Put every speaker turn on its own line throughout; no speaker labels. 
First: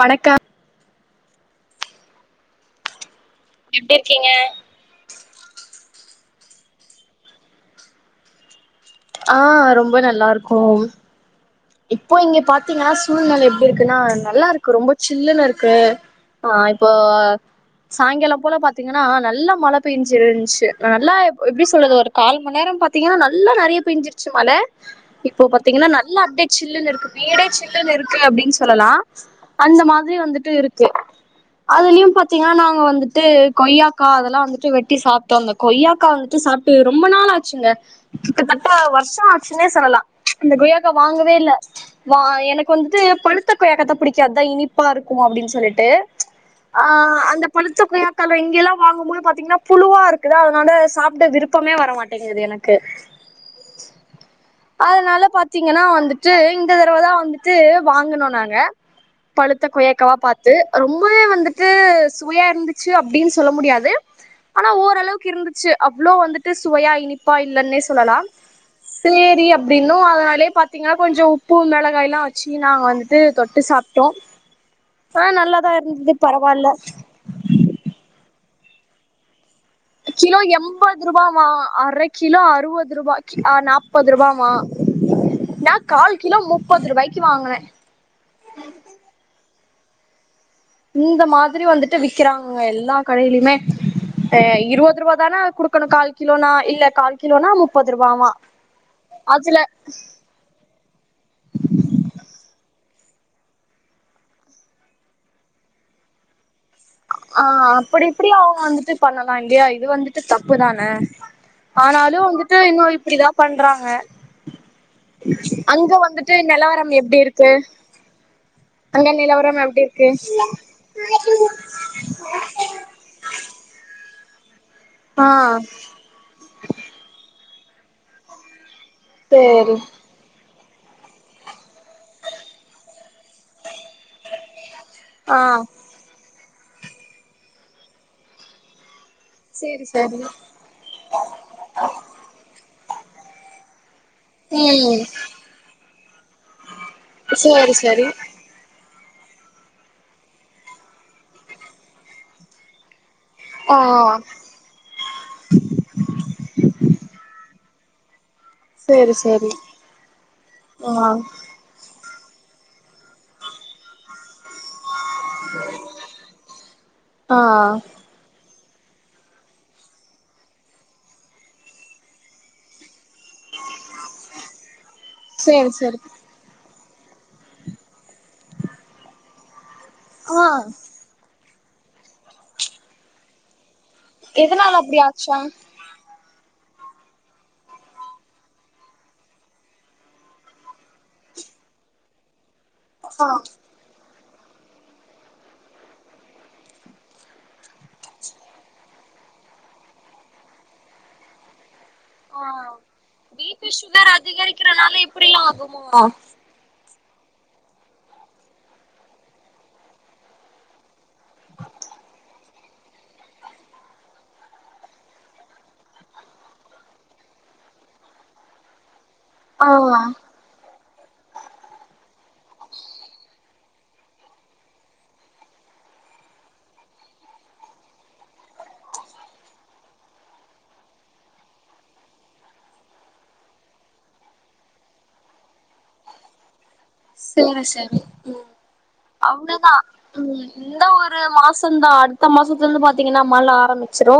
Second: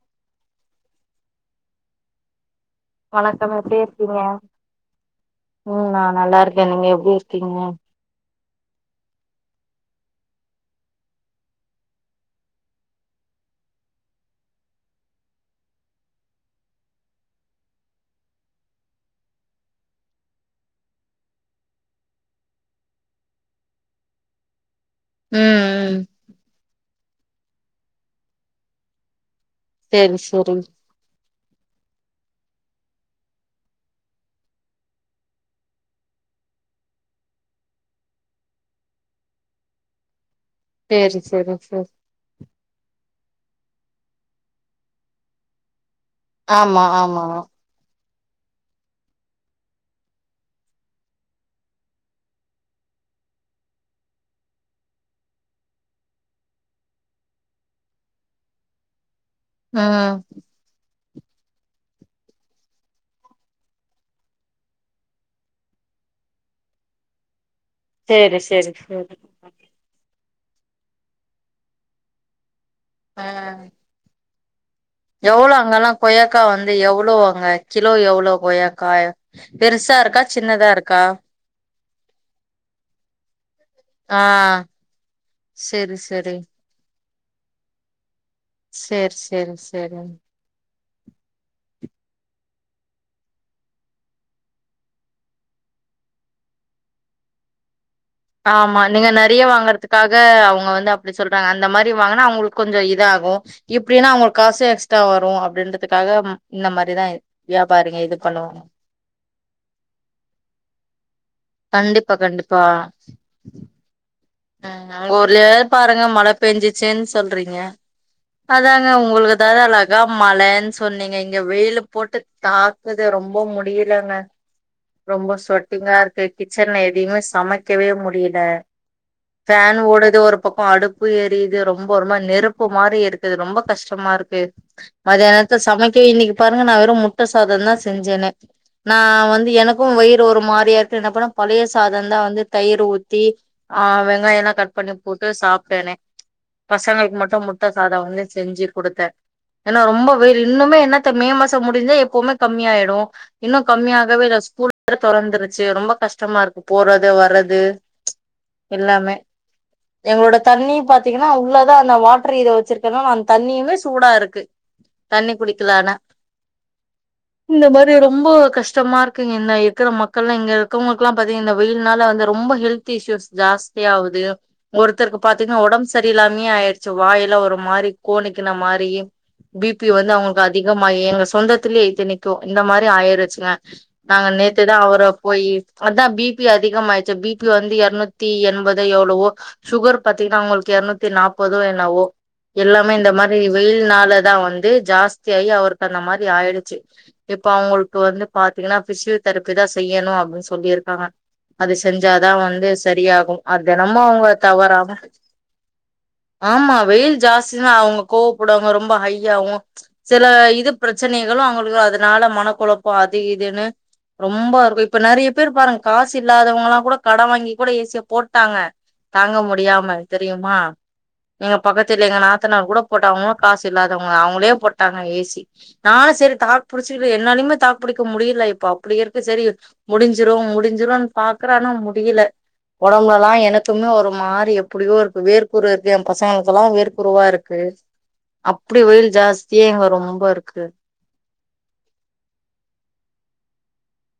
வணக்கம்
வணக்கம் எப்டி இருக்கீங்க உம் நா நல்லாருக்கே நீங்க எப்டி இருக்கீங்க
ஆஹ் ரொம்ப நல்லாருகோம் இப்போ இங்க பாத்தீங்கனா சூழ்நெலை எப்டி இருக்குனா நல்லாருக்கு ரொம்ப சில்லுன்னு இருக்கு ஆஹ் இப்போ சாயங்கால போல பாத்தீங்கனா நல்லா மழ பேஞ்சிருந்துச்சு நல்லா எ எப்புடி சொல்றது ஒரு கால் மணி நேரோ பாத்தீங்கனா நல்லா நறைய பேஞ்சிருச்சு மழ இப்போ பாத்தீங்கன
ம்
நல்லா அப்டே இதுற்க்கு மேலே சில்லுன்னுருக்கு அப்டின்னு சொல்லலா அந்த மாதிரி
சேரி
வந்துட்டு
சேரி
இருக்கு அதுலியு பாத் ச்சிங்கனா நாங்க வந்துட்டு கொய்யாக்கா அதெல்லா வந்துட்டு வெட்டி சாப்ட்டோ அந்த கொய்யாக்கா வந்துட்டு சாப்டு ரொம்ப நாள் ஆச்சுங்க கிட்டத்தட்ட வருஷாச்சுன்னே சொல்லலா அந்த கொய்யாக்கா
சேரி
வாங்க வேல்ல
சேரி சேரி
வா எனக்கு வந்து படு பழுத்த கொயக்கத்த புடிக்காத் அதா இனிப்பாருக்குமோ அப்டின்னு சொல்லிட்டு
ஆமா
ஆஹ்
ஆமா
அந்த பழுத்த கொய்யாக்கா [unintelligible] இங்கெல்லா வாங்கும்போது பாதீங்னா புலுவாருக்குதா அதனால சாப்டு விருப்பமே வரமாட்டேங்குது எனக்கு அதனால பாத்தீங்கனா வந்து ட்டு இந்த தடவதா வந்துட்டு வாங்கனோ நாங்க பழுத்த
ம்
கொயக்காவா பாத்து ரொம் பலே வந்துட்டு சுவையா இருந்துச்சு அப்டின்னு சொல்ல முடியாது ஆனா ஓரளவுக்கு இருந்துச்சு அவ்ளோ வந்துட்டு சுவையா இனிப்பா இல்லேன்னே சொல்லலா
சேரி சேரி
சேரி அப்டின்னு அதன் லே பாத்தீங்கா கொஞ்சோ உப்பு மெளகாய்லா வெச்சு கி நாங்க வந்துட்டு
ஆ
தொட்டு சாப்ட்டோ ஆ
எவ்ளோ
நல்லாதா
அங்கெல்லா
இருந்தது
கொய்யாக்கா
பரவால்ல
வந்து எவ்ளோ அங்க கிலோ எவ்ளோ கொய்யாக்கா க்கா
கிலோ எம்பது ரூபாவா அரை கிலோ அறுபது ரூபா நாப்பது
ஆ
ரூபாவா நா
சேரி
கால்
சேரி
கிலோ முப்பது ரூபாய்க்கு வாங்குனே
சர் சர் சரி
இந்த மாதிரி வந்துட்டு விக்கிறாங்க எல்லா கடையிலயுமே அ இருவது ரூவா தானே குடுக்கணு கால் கிலோனா இல்ல கால் கிலோனா மு
ஆமா நீங்க நறையா வாங்கறதுக்காக அவுங்க வந்து அப்படி சொல்றாங்க அந்த மாதிரி வாங்குனா அவங்களுக்கு கொஞ்ச இதாகு இப்டின்னா அவங்களுக்கு காசு எக்ஸ்ட்ரா வரு அப்படின்றதுக்காக
ஆ அப்புடி இப்புடி அவுங்க வந்துட்டு பண்ணலா இல்லயா இது வந்துட்டு தப்புதான
கண்டிப்பா
ஆனாலு வந்துட்டு இன்னு இப்பிடிதா பண்றாங்க
அ உங்க ஊர்லயாது
அங்க
பாருங்க மழை
வந்துட்டு நிலவரம்
பேஞ்சிச்சுன்னு
எப்டி இருக்கு
சொல்றீங்க அதாங்க
அங்க நிலவரம்
உங்களுக்குதாவது
எப்டி
அழகா
இருக்கு
மழைன்னு சொன்னீங்க இங்க வெயிலு போட்டு தாக்குது ரொம்ப முடியலங்க
ஆ
ரொம்ப ஸ்வட்டிங்கா இருக்கு கிச்சன்ல எதையுமே சமைக் க்கவே முடியல
சேரி
ஃபேன் ஓடுது ஒரு பக்கோ அடுப்பு எறியுது ரொம் ம்ப ஒரு மாரி நெருப்பு மாரி இருக்குது ரொம்ப கஷ்டமா இருக்கு
ஆ
மதியானத்த சமைக்கவே இன்னைக்கி பாருங்க நா வெறும் முட்ட சாதம் தா செஞ்சேனே நா வந்து
சேரி
எனக்கும்
சரி
வயிறு ஒரு மாரியா இருக்கு என்ன பண்ண பழைய சாதம் தா வந்து தயிர் ஊத் தி ஆ வெங்காயல்லா கட் பண்ணி
ம்
போட்டு சாப்ட்டேனே பசங்களுக்கு மட்டும் முட்ட
சேரி
சாதம்
சரி
வந்து செஞ்சு கொடுத்தே ஏன்னா ரொம்ப வெயில் இன்னுமே என்னத்த மே மாசம் முடிஞ்சா எப்பவுமே கம்மியாயிடு இன்னு
ஆ
கம்மியாகவே இல்ல ஸ்கூல் வேற திறந்துருச்சு ரொம்ப கஷ்டமா இருக் போறது வர்றது
சேரி
எல்லாமே
சரி
எங்களோட தண்ணி
ஆ
பாத்தீங்கன்னா உள்ளதா அந்த வா ரி இத வச்சிருக்கனால அந்த தண்ணியுமே சூடா இருக்கு தண்ணி குடிக்கலலானா
ஆ
இந்த மாரி ரொம்ப கஷ் டமா இருக்குங்க இந்த இருக்கிற மக்கள்லா இங்க இருக்கவங்களுக்குல்லா பாத்தீங்க இந்த வெயில்னால வந்து ரொம்ப ஹெல்த் இஷ்யூஸ் ஜாஸ்தி ஆவுது ஒருத்தருக்கு பாத்தீங்கன்னா
சேரி
ஒடம்பு
சரி
சரியில்லாமயே ஆயிரு சு வாயலா ஒரு மாரி கோணிக்கின மாரி பிபி வந்து
ஆ
அவங்களுக் அதிகமாயி எங்க சொந்த த்லேயே இத்தனைக்கு இந்த மாரி ஆயிருச்சுங்க நாங்க நேத்துதா
எதனால அப்படி
அவர
ஆச்சா
போயி அதா பி பி அதிகமாயிருச்சு பிபி வந்து எரநூத் த்தி எண்பதே எவ்ளவோ சுகர் பாத்தீங்கனா அவங்களுக்கு எரநூத்தி நாப்பதோ என்னவோ எல்லாமே இந்த
ஆ
மாரி வெயில் நால தா வந்து ஜாஸ்தியாயி அவருக்கு அந்த மாரி ஆயிடுச்சி இப் ப்ப அவங்களுக்கு வந்து பாத்தீங்கனா பிசியோதெரபி தா செய்யணு அப்டினு சொல்லிருக்காங்க அது செ செஞ்சாதா
ஆ
வந்து சரியாகு
பி
அது
பி
தினமு
சுகர்
தவறாம
அதிகரிக்கிறனால இப்படிலா ஆகுமா
ஆமா வெயில் ஜாஸ்தி னா அவங்க கோவப்படுவங்க ரொம்ப ஹை யாவு சில இது பிரச்சனைகளு அவங்களுக் அதனால மனக்குழப்ப அது இதுன்னு ரொம்ப இப்ப நெறைய பேர் பாருங்க காசு இல்லாதவங்களா கூட கட வாங்கி கூட ஏசி ய போட்டாங்க தாங்க
ஆ
முடியாம தெரியுமா எங்க பக்கத்துல எங்க நாத்தனார் கூட போட்டாங்க அவங்ளு காசு சு இல்லாதவங்க அவங்களே போட்டாங்க ஏசி நானு சேரி தாக்கு புடிச்சி என்னாலயுமே தாக்கு புடிக்க முடியல இப்ப அப்டி இருக்கு சேரி முடிஞ்சிரு முடிஞ்சிரும்ன்னு பாக்குற ஆனா முடியல ஒடம்புல லா எனக்குமே ஒரு மாரி எப்டியோ இருக்கு வேர்குரு இருக்கு எ பசங்களுக்கெல்லா வேர்
சேரி சேரி
வெயில் ஜாஸ்தியே
அவ்ளதா
இங்க ரொம்ப
ம்
இருக்கு
இந்த ஒரு மாசந்தா அடுத்த மாசத்துல இருந்து பாத்தீங்கன்னா மழ ஆரம்பிச்சிரு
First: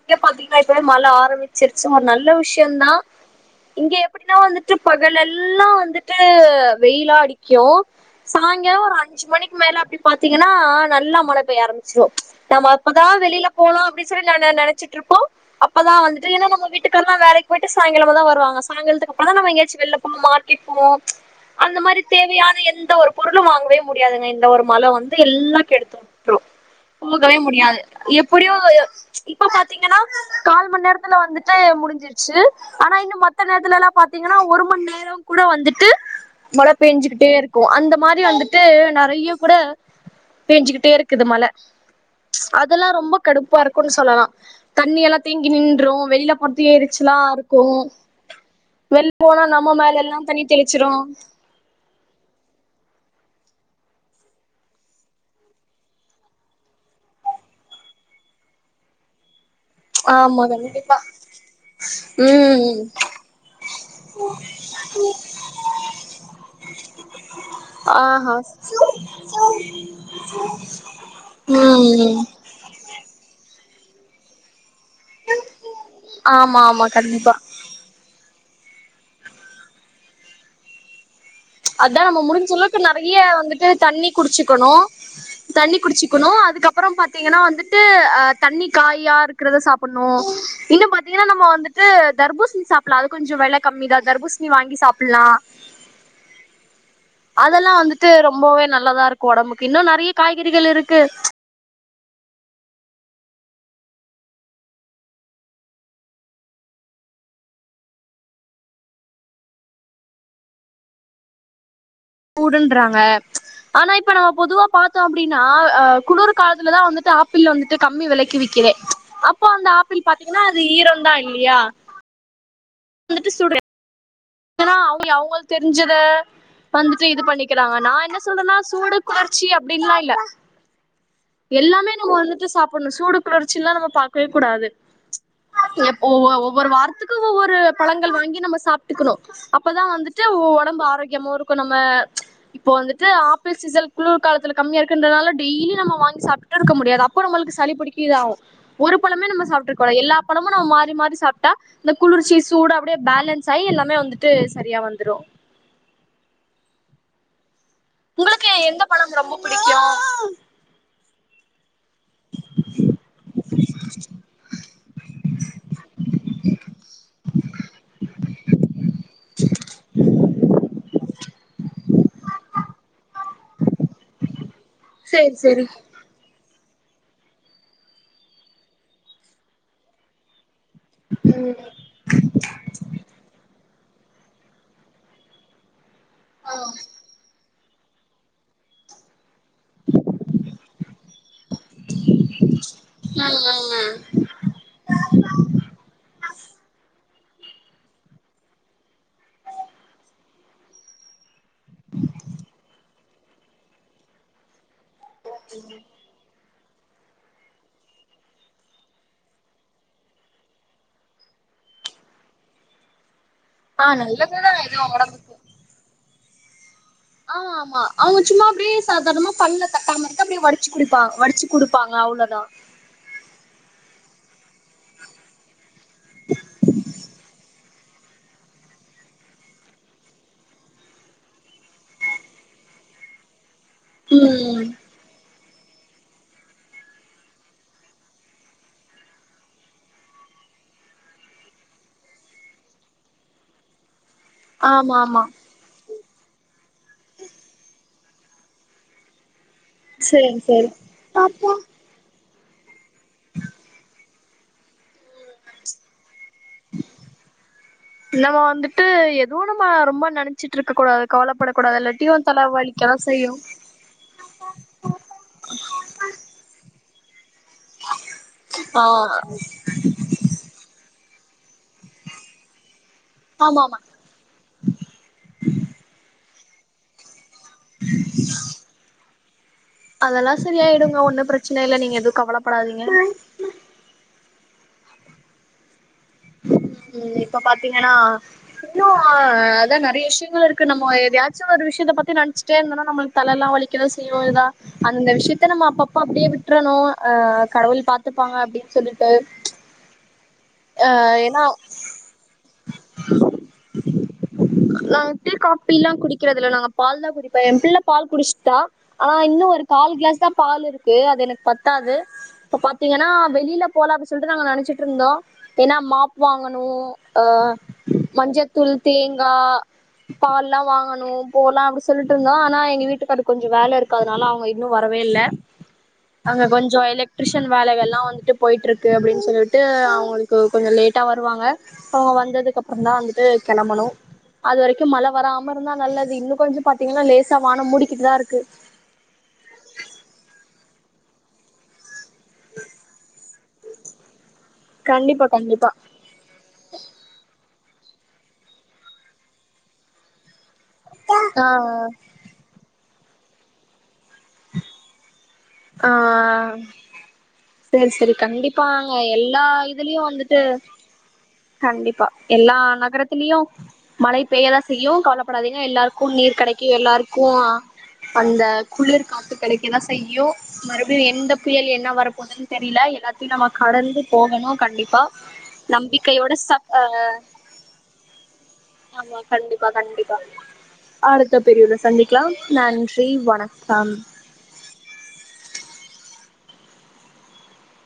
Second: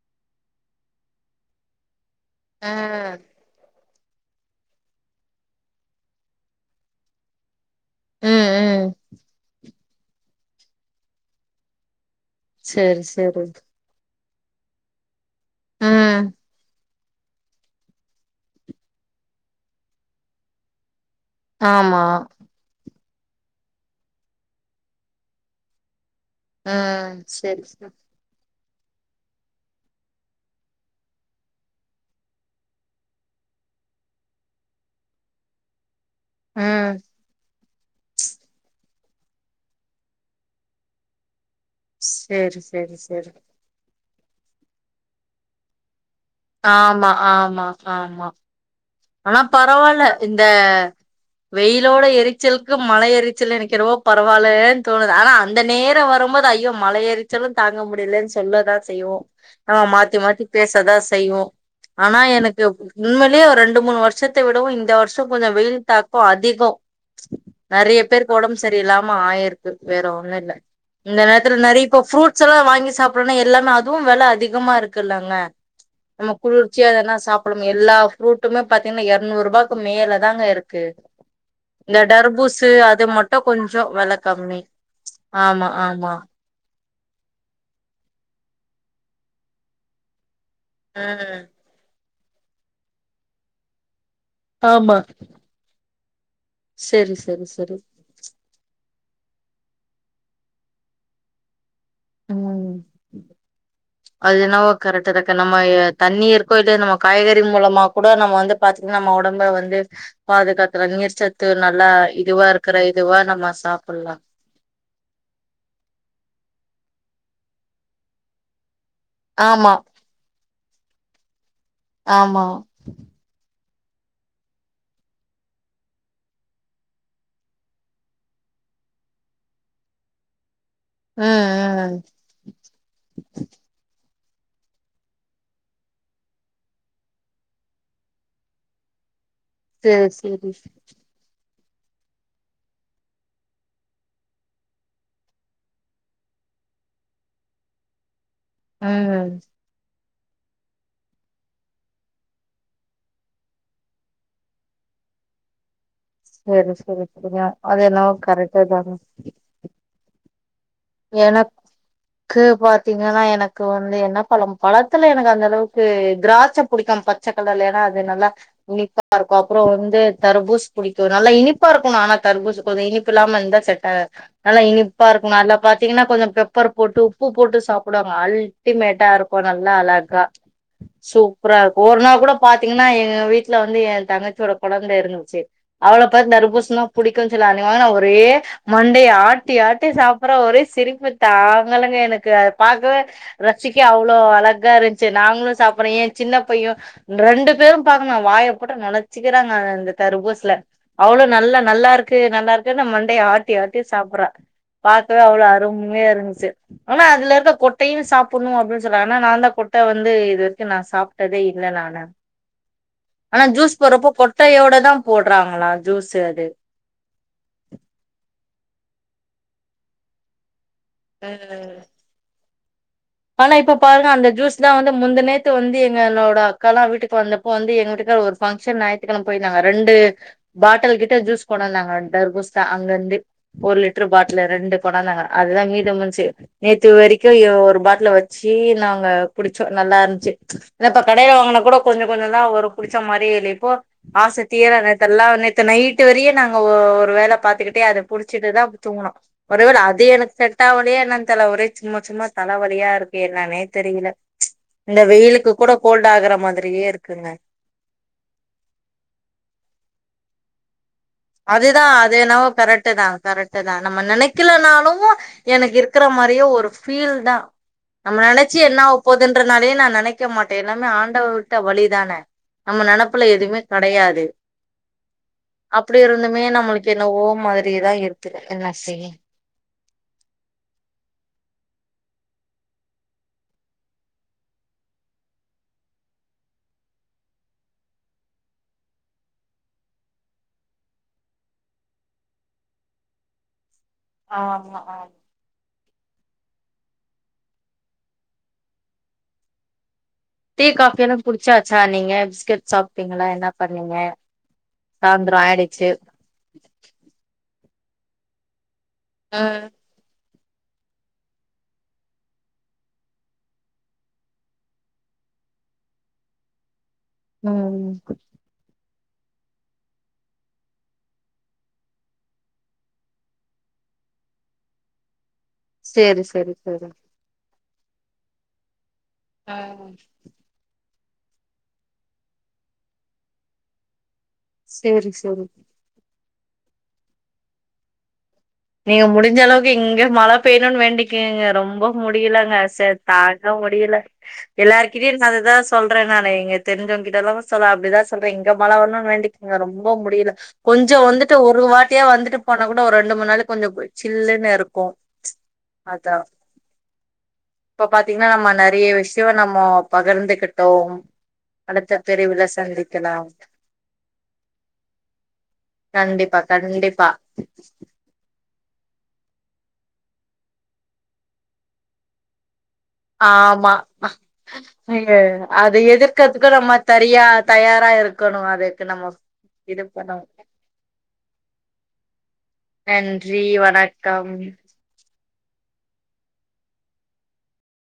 இங்க பாத்தீங்கன்னா இப்ப மழை ஆரம்பிச்சிருச்சு ஒரு நல்ல விஷயந்தா
ம்
இங்க எ அப்படின்னா வந்துட்டு பகலெல்லா வந்துட்டு வெயிலா அடிக்கு
ம்
சாங்கால
ம்
ஒரு அஞ்சு மணிக்கு மேல அப்டி பாத்தீங்கன்னா நல்லா மழை பெய்ய ஆரம்பிச்சுரு நம்ம
சரி
அப்பதா
சரி
வெளில போலா அப்டின் ந ந நனச்சிட்டு இருப்போ அப்பதா
ம்
வந்துட்டு ஏன்னா நம்ம வீட்டுக் அக்கல்லா வேலைக் போய்ட்டு சாயங்காலமா தா வருவாங்க சாயங்காலத்துக்கு அப்புறந்தா நாம எங்கயாச்சு வெளில போவோ மார்க்கெட் போவோ அந்த மாரி
ஆமா
தேவையான எந்த ஒரு பொருளு வாங்கவே முடியாதுங்க இந்த ஒரு மழ வந்து எல்லா கெடுத்துரு
ம்
போகவே
செரி
முடியாது
செரி
எப்படியு இப்ப பாத்தீங்கன்னா கால் மண் நேரத்துல வந்துட்டு முடிஞ்சிருச்சு ஆனா இன்னு மத்த நேரத்துலலா பாத்தீங்கன்னா ஒரு மண் நேர கூட வந்துட்டு மழ
ம்
பேஞ்சுகிட்டே இருக் கு அந்த மாரி வந்துட்டு நறைய கூட பேஞ்சுக்கிட்டே இருக்குது மழ
செரி
அதெல்லா
செரி
ரொம்ப
செரி
கடுப்பா இருக்குன் சொல் சொல்லலா தண்ணியெல்லா தேங்கி நின்று வெளிலப் அப்டி
ஆமா
எரிச்சலா இருக்கு
ஆமா ஆமா
வெள்
ஆனா
போனா நம்ம
பரவால்ல
மேலெல்லா
இந்த
தண்ணி தெளிச்சிரு
வெயிலோட எரிச்சல்க்கு மழ எரிச்சல் எனக்கென்னவோ பரவால்லன் தோணுது ஆனா அந்த நேர வரும்போது ஐயோ மழை எரிச்சலு தாங்க முடியலன் சொல்லதா செய்வோ ஆ மாத்தி மாத்தி
ஆமா
பேசதா
கண்டிப்பா
செய்வோ ஆனா எனக்கு
ம்
உண்மைலே ஒரு ரெண் ரெண்டு மூணு வருஷத்தை விடவும் இந்த வருஷம் கொஞ்சம் வெயில் தாக்கம் அதிகம் நெறய பேருக்கு
ஆஹா
உடம்பு சரிய இல்லாம ஆயிருக்கு வேற ஒன்னும் இல்ல இந்த நேரத்துக்கு நெறய இப்ப
ம்
ப்புருட்ஸ் எல்லாம் வாங்கி சாப்பினும் எல்லாமே அதுவு வெல அதிகமா இருக் கில்லங்க நம்ம
ஆமா ஆமா
குளிர்சியா எதனா
கண்டிப்பா
சாப்புலு எல்லா ஃப்ரூட் டுமா பாத்தீங்னா ஏறநூறு ரூபாக்கு மேல தாங்க இருக்கு இந்த
அதா நம்ம முடிஞ்
டர்பூசு
அளவுக்கு
அது
நெறைய
மட்டு
வந்துட்டு
கொஞ்சோ
தண்ணி
வெல கம்மி
குடிச்சுக்கனு
ஆமா
தண்ணி
ஆமா
குடிச்சுக்கனு அதுக்கப் அப்றோ பாத்தீங்கனா வந்துட்டு அ தண்ணி காயா இருக்கறத சாப்புனு இங்க பாத்தீங்கனா
ம்
நம்ம வந்துட்டு தர்பூசணி சாப்பலா அது கொஞ்சோ வெல கம்மி தா தர்பூசணி வாங்கி
ஆமா
சாப்பில்லா
செரி செரி
அதெல்லா
செரி
வந்துட்டு ரொம்பவே நல்லதா இருக் கொடபுக்கு இன்னு நெறைய காய்கறிகள் இருக்கு
ம் அது என்னாவோ கரெக்ட் இருக்கு நம்ம எ தண்ணி இருக்கோ இல்லயோ நம்ம காய்கறி மூலமா கூட நம்ம வந்து பாத்தீங்னா நம்ம ஒடம்ப வந்து பாதுகாத்தல நீர் சத்து ந
வுடுன்றாங்க ஆனா இப்ப
சாப்பிடலா
நம்ம பொதுவா பாத்தோ அப்டினா அ குளுரு காலத்துலதா வந்து து ஆப்பிள் வந்துட்டு கம்மி வெலைக்கு விக்கிதே அப்போ அந்த
ஆமா
ஆப்பிள் பாத்தீங்கனா சுத்தி ஈரோ தா இல்லியா
ஆமா
வந்துட்டு சுடு ஏனா அவுங்க அவுங்கள் தெரிஞ்சத வந்துட்டு இது பண்ணிக்கிறாங்க நா என்ன சொல்றேனா சூடு குளிர்ச்சி அப்டின்லா இல்ல
ம்
எல்லாமே
ம்
நாம வந்துட்டு சாப்புட்னு சூடு குளர்ச்சில்லா நம்ம பாக் வே கூடாது எப் ஒவ்வொ ஒவ்வொரு வாரத்துக்கு ஒவ்வொரு பழங்கள் வாங்கி நாம சாப் டுக்குனு அப்பதா
செரி
வந்துட்டு உ
செரி
ஒடம்பு ஆரோக்கியமு இருக் கு நாம இப்போ வந்துட்டு ஆப்பிள் சீசன் குளிர் காலத்தில கம்மியா இருக்குன்றனால டெய்லி நாம வாங்கி சாப்பிட்டுட்டு இருக்க முடியாது அப்போ நம்மளுக்கு சளி புடிக்க இதாவு ஒரு பழமே
ம்
நாம சாப்ட்டு இருக்கோலா எல்லா பழமு நாம மாறி மாறி சாப்ட்டா இந்த குளிர்ச்சி சூடு அப்டியே பேலன்ஸ் சை எல்லாமே வந்துட்டு சரியா வந்துரு
செரி செரி செரிங்க
உங்களுக்கு எந்த பழம் ரொம்ப புடிக்கு
எனக் கு பாத்தீங்கனா எனக்கு வந்து என்ன பழம் பழத்துல எனக்கு அந்த அளவுக்கு திராட்ச புடிக்கு பச்ச கலர்ல ஏனா அது நல்லா இனிப்பா இருக்கு அப்றோ வந்து தர்பூஸ் புடிக்கு நல்ல இனிப் உப்பா இருக்கனு ஆனா தர்பூசு கொஞ்ச இனிப்பு இல்லாம இருந்தா செட்டா நல்லா இனிப்பா இருக்கு
சேரி
நல்லா
சேரி
பாத்தீங்கனா கொஞ்ச பெப் பர் போட்டு உப்பு போட்டு சாப்டுவாங்க அல்டிமேட்டா இருக்கு நல்லா அழகா சூப்பரா இருக்கு ஒரு நாள் கூட பாத்தீங்னா எங்க வீட்ல வந் வந்து எ தங்கச்சியோட கொழந்த [unintelligible] அவள பாத் தர்பூச்னா புடிக்கும்னு சொல் அ ம்பே நாளா ஒரே மண்டைய ஆட் ட்டியாட்டி சாப் அப்பறொ ஒரே சிரிப்புத்தாங்கலேங்க எனக்கு அத பாக்கவே
ம் ம்
ரசிக்க
ம்
அவ்ளோ அழகா இருந்சு நாங்களு சாப்பிடுற என் சின்ன பையொ ரெண்டு பேரு பாக்கணு வாய போட்டு நணச்சுக்கிறாங்க இந்த தர்ப்பூசுல அவ்ளோ நல்ல நல்லாருக்கு நல்லாருக்குன்னு மண்டய ஆட்டி ஆட்டி சாப்புறா பாக்கவே அவ்ளோ அரும்மையா இருந்துச்சு ஆனா அதுல இருக்க கொட்டையு சாப்புன்ணு அப்படின் சொன்னாங்க ஆனா நாந்தா கொட்ட வந்து இது வரைக்கு நா சாப்டதே இல்ல நானு ஆனா ஜூஸ்
ஆ
போட்றப்போ
நல்லதுதா இது
கொட்டையோடதா
ஒடம்புக்கு
போடுறாங்களா ஜூஸு சேர்
ஆமா ஆமா அவங்க சும்மா அப்டியே சாதாரணமா பல்ல தட்டாம [unintelligible] ச்சு குடுப்பா வடிச்சு
ம்
குடுப்பாங்க அவ்ளோதா
ஆனா இப்ப பாருங்க அந்த ஜூஸ் இதா வந்து முந்த நேத்து வந்து எங்களோட அக்காலா வீட்டுக்கு வந்தப்போ வந்து நேத்துக்கா ஒரு பங்க்ஷன் நாயித்துக்கெழம போய்ருந்தாங்க ரெண்டு பாட்டல் கிட்ட ஜூஸ் கொண்டந்தாங்க தர்பூஸ்தா அங்க இருந்து ஒரு லிட்ரு பாட்லு
ம்
ரெண்டு கொண்டாந்தாங்க அதுதா மீத முடிஞ்ச்சு நேத்து வரைக்கு எ ஒரு பாட் டுல வச்சி நாங்க குடிச்சோ நல்லா இருந்துச்சு இந்தா இப்ப கடைல வாங்குனா கூட கொஞ்சொ கொஞ்சந்தா வரு குடிச்ச மாரியே இல்ல இப்போ ஆசத்தீர
ஆமா ஆமா
நேத்தெல்லா நேத்து நைட்டு வரையு நாங்க ஒ ஒரு வேல பாத்துக்கிட்டே அத குடிச்சிட்டுதா அப் தூங்குணொ ஒருவேள அது எனக்கு
சேரி சேரி
செட்டாவலையா என்னான் தெர்ல
பாப்போ
ஒரே சும்மா சும்மா தலவல் லியா இருக்கே என்னானே தெரியல ப்ச் இந்த வெயிலுக்கு கூட கோல்டு ஆகுற மாதிரியே இருக்குங்க
நம்ம சிட்ருக்ககூடாது
அதுதா அது என்னவோ கரெக்டுதா
செய்யு
கரெக்டுதா நம்ம நெனைக்கலேனாலு எனக்கிருக்கிற மாரியே ஒரு ஃபீல்டா நம்ம நெனச்சு என்ன
ஆ
ஆகப்போதுன்றனாலயே நா நெனைக்க மாட்டே என்னனா டவுள் விட்ட வழி தானே நம்ம நெனப் புல எதுமே
ஆமா ஆமா
கெடையாது அப் இருந்துமே நம்மளுக் என்னவோ மாதிரியேதா இருக்குத என்ன செய்யி
அதெல்லா செரியாயிடுங்க ஒன்னு பிரச்சன இல்ல நீங்க எது கவலப்படாதீங்க உம் இப்ப பாத்தீங்கனா இன்னு அதா நெறைய விஷ்யங்கள் இருக்கு நம்ம எதயாச்சு ஒரு விஷ்யத்த பத்தி நேன்ச்சுட்டே இருந்தனா நம்மளுக்கு தலெல்லா வலிக் கதா செய்யு எதா
ஆமா ஆமா
அந்த விஷ்யத்த நம்ம அப்பப் அப்ப அப்டியே விட்றணு அஹ் கடவுள் பாத்துப்பாங்க அப்டின் சொல்லிட்டு
டீ
அ
காஃபிலா
ஏன்னா
குடிச்சாச்சா நீங்க பிஸ்கட் சாப்டீங்களா என்ன பண்ணீங்க
நாங்க டீ
சாய்ந்திர ஆயிடுச்சு
காப்பில்லா குடிக்கிறதுல நாங்க பால் தா குடிப்போ என் பிள்ள பால் குடிச்ட்டா ஆனா இன்னு ஒரு கால் க்ளாஸ் தா பால் இருக்கு அது எனக் பத்தாது இப்ப பாத்தீங்கனா வெளில போலா அப்டின் சொல்ட்டு நாங்க நெனச்சிட்ருந்தோ ஏனா மாப் வாங்கணு அ
ம்
மஞ்சதூள் தேங்கா பால்லா வாங்கணு போலா அப்டி சொல்லிட்ருந்தே ஆனா எங்க வீட்டுக்காருக்கு கொஞ்ச வேல இருக்கா அதனால அவங்க இன்னு வரவே இல்ல
சேரி
அங்க
சேரி
கொஞ்சோ
சேரி
எலக்ட்ரிஷன் வேலைகள்லா வந்துட்டு போயிட்ருக் கு அப்டின்
ஆ
சொல்ட்டு அவங் கொஞ்ச லேட்டா வருவாங்க அவங்க வந்ததுக்கப்பறம் தா வந்துட்டு கெளம்பனும் அது வரைக்கும் மழ
சேரி சேரி
வராமருந்தா நல்லது இன்னு கொஞ்ச பாத்தீங்கனா லேசா வானம் மூடிக்கிட்டுதா இருக்கு
நீங்க முடிஞ்ச அளவுக்கு இங்க மழ பெய்யணுனு வேண்டிக்கங்க ரொம்ப முடியலங்க ச தாங்க முடில எல்லார்கிட்டயு
கண்டிப்பா
நா அத தா
கண்டிப்பா
சொல்றே நானு எங்க தெரிஞ்சவங்க கிட்டலா சொல்ல அப்படிதா சொல்றே இங்க மழ வரணுனு வேண்டிக்கங்க ரொம்ப முடில கொஞ்சோ வந்துட்டு
ஆ
ஒரு வாட்டியா வந்துட்டு போன கூட இன்னு ஒரு ரெண்டு மூணு நாளு கொஞ்ச சில்லுன்னு இருக்கு
ஆ
அதா இப்ப
சரி சரி
பாத்தீங்கன்னா நம்ம நெறைய
கண்டிப்பாங்க
விஷயோ
எல்லா
நம்மோ
இதுலயு வந்துட்டு
பகிர்ந்துகிட்டோ அடுத்த
கண்டிப்பா
பிரிவுல
எல்லா
சந்திக்கலாம்
நகரத்திலயு மழை பெய்யதா செய்யு கவலைப்படாதீங்க எல்லாருக்கு நீர்
கண்டிப்பா
கெடைக்கு
கண்டிப்பா
எல்லாருக்கு அந்த குளிர் காற்று கெடக்கதா செய்யும் மறுபடியு எந்த புயல் என்ன வரப்போதுன் தெரியல எல்லாத்தையு நம்ம
ஆமா
கடந்து போகணு கண்டிப்பா
ஐய அத
நம்பிக்கையோட
எதிர்க்கறதுக்கு
ச
நம்ம
அஹ்
தரியா தயாரா இருக்கணு அதுக்கு நம்ம
ஆமா கண்டிப்பா
இது
கண்டிப்பா
பண்ணணு
அடுத்த பிரிவுல சந்திக்லாம் நன்றி வணக்கம்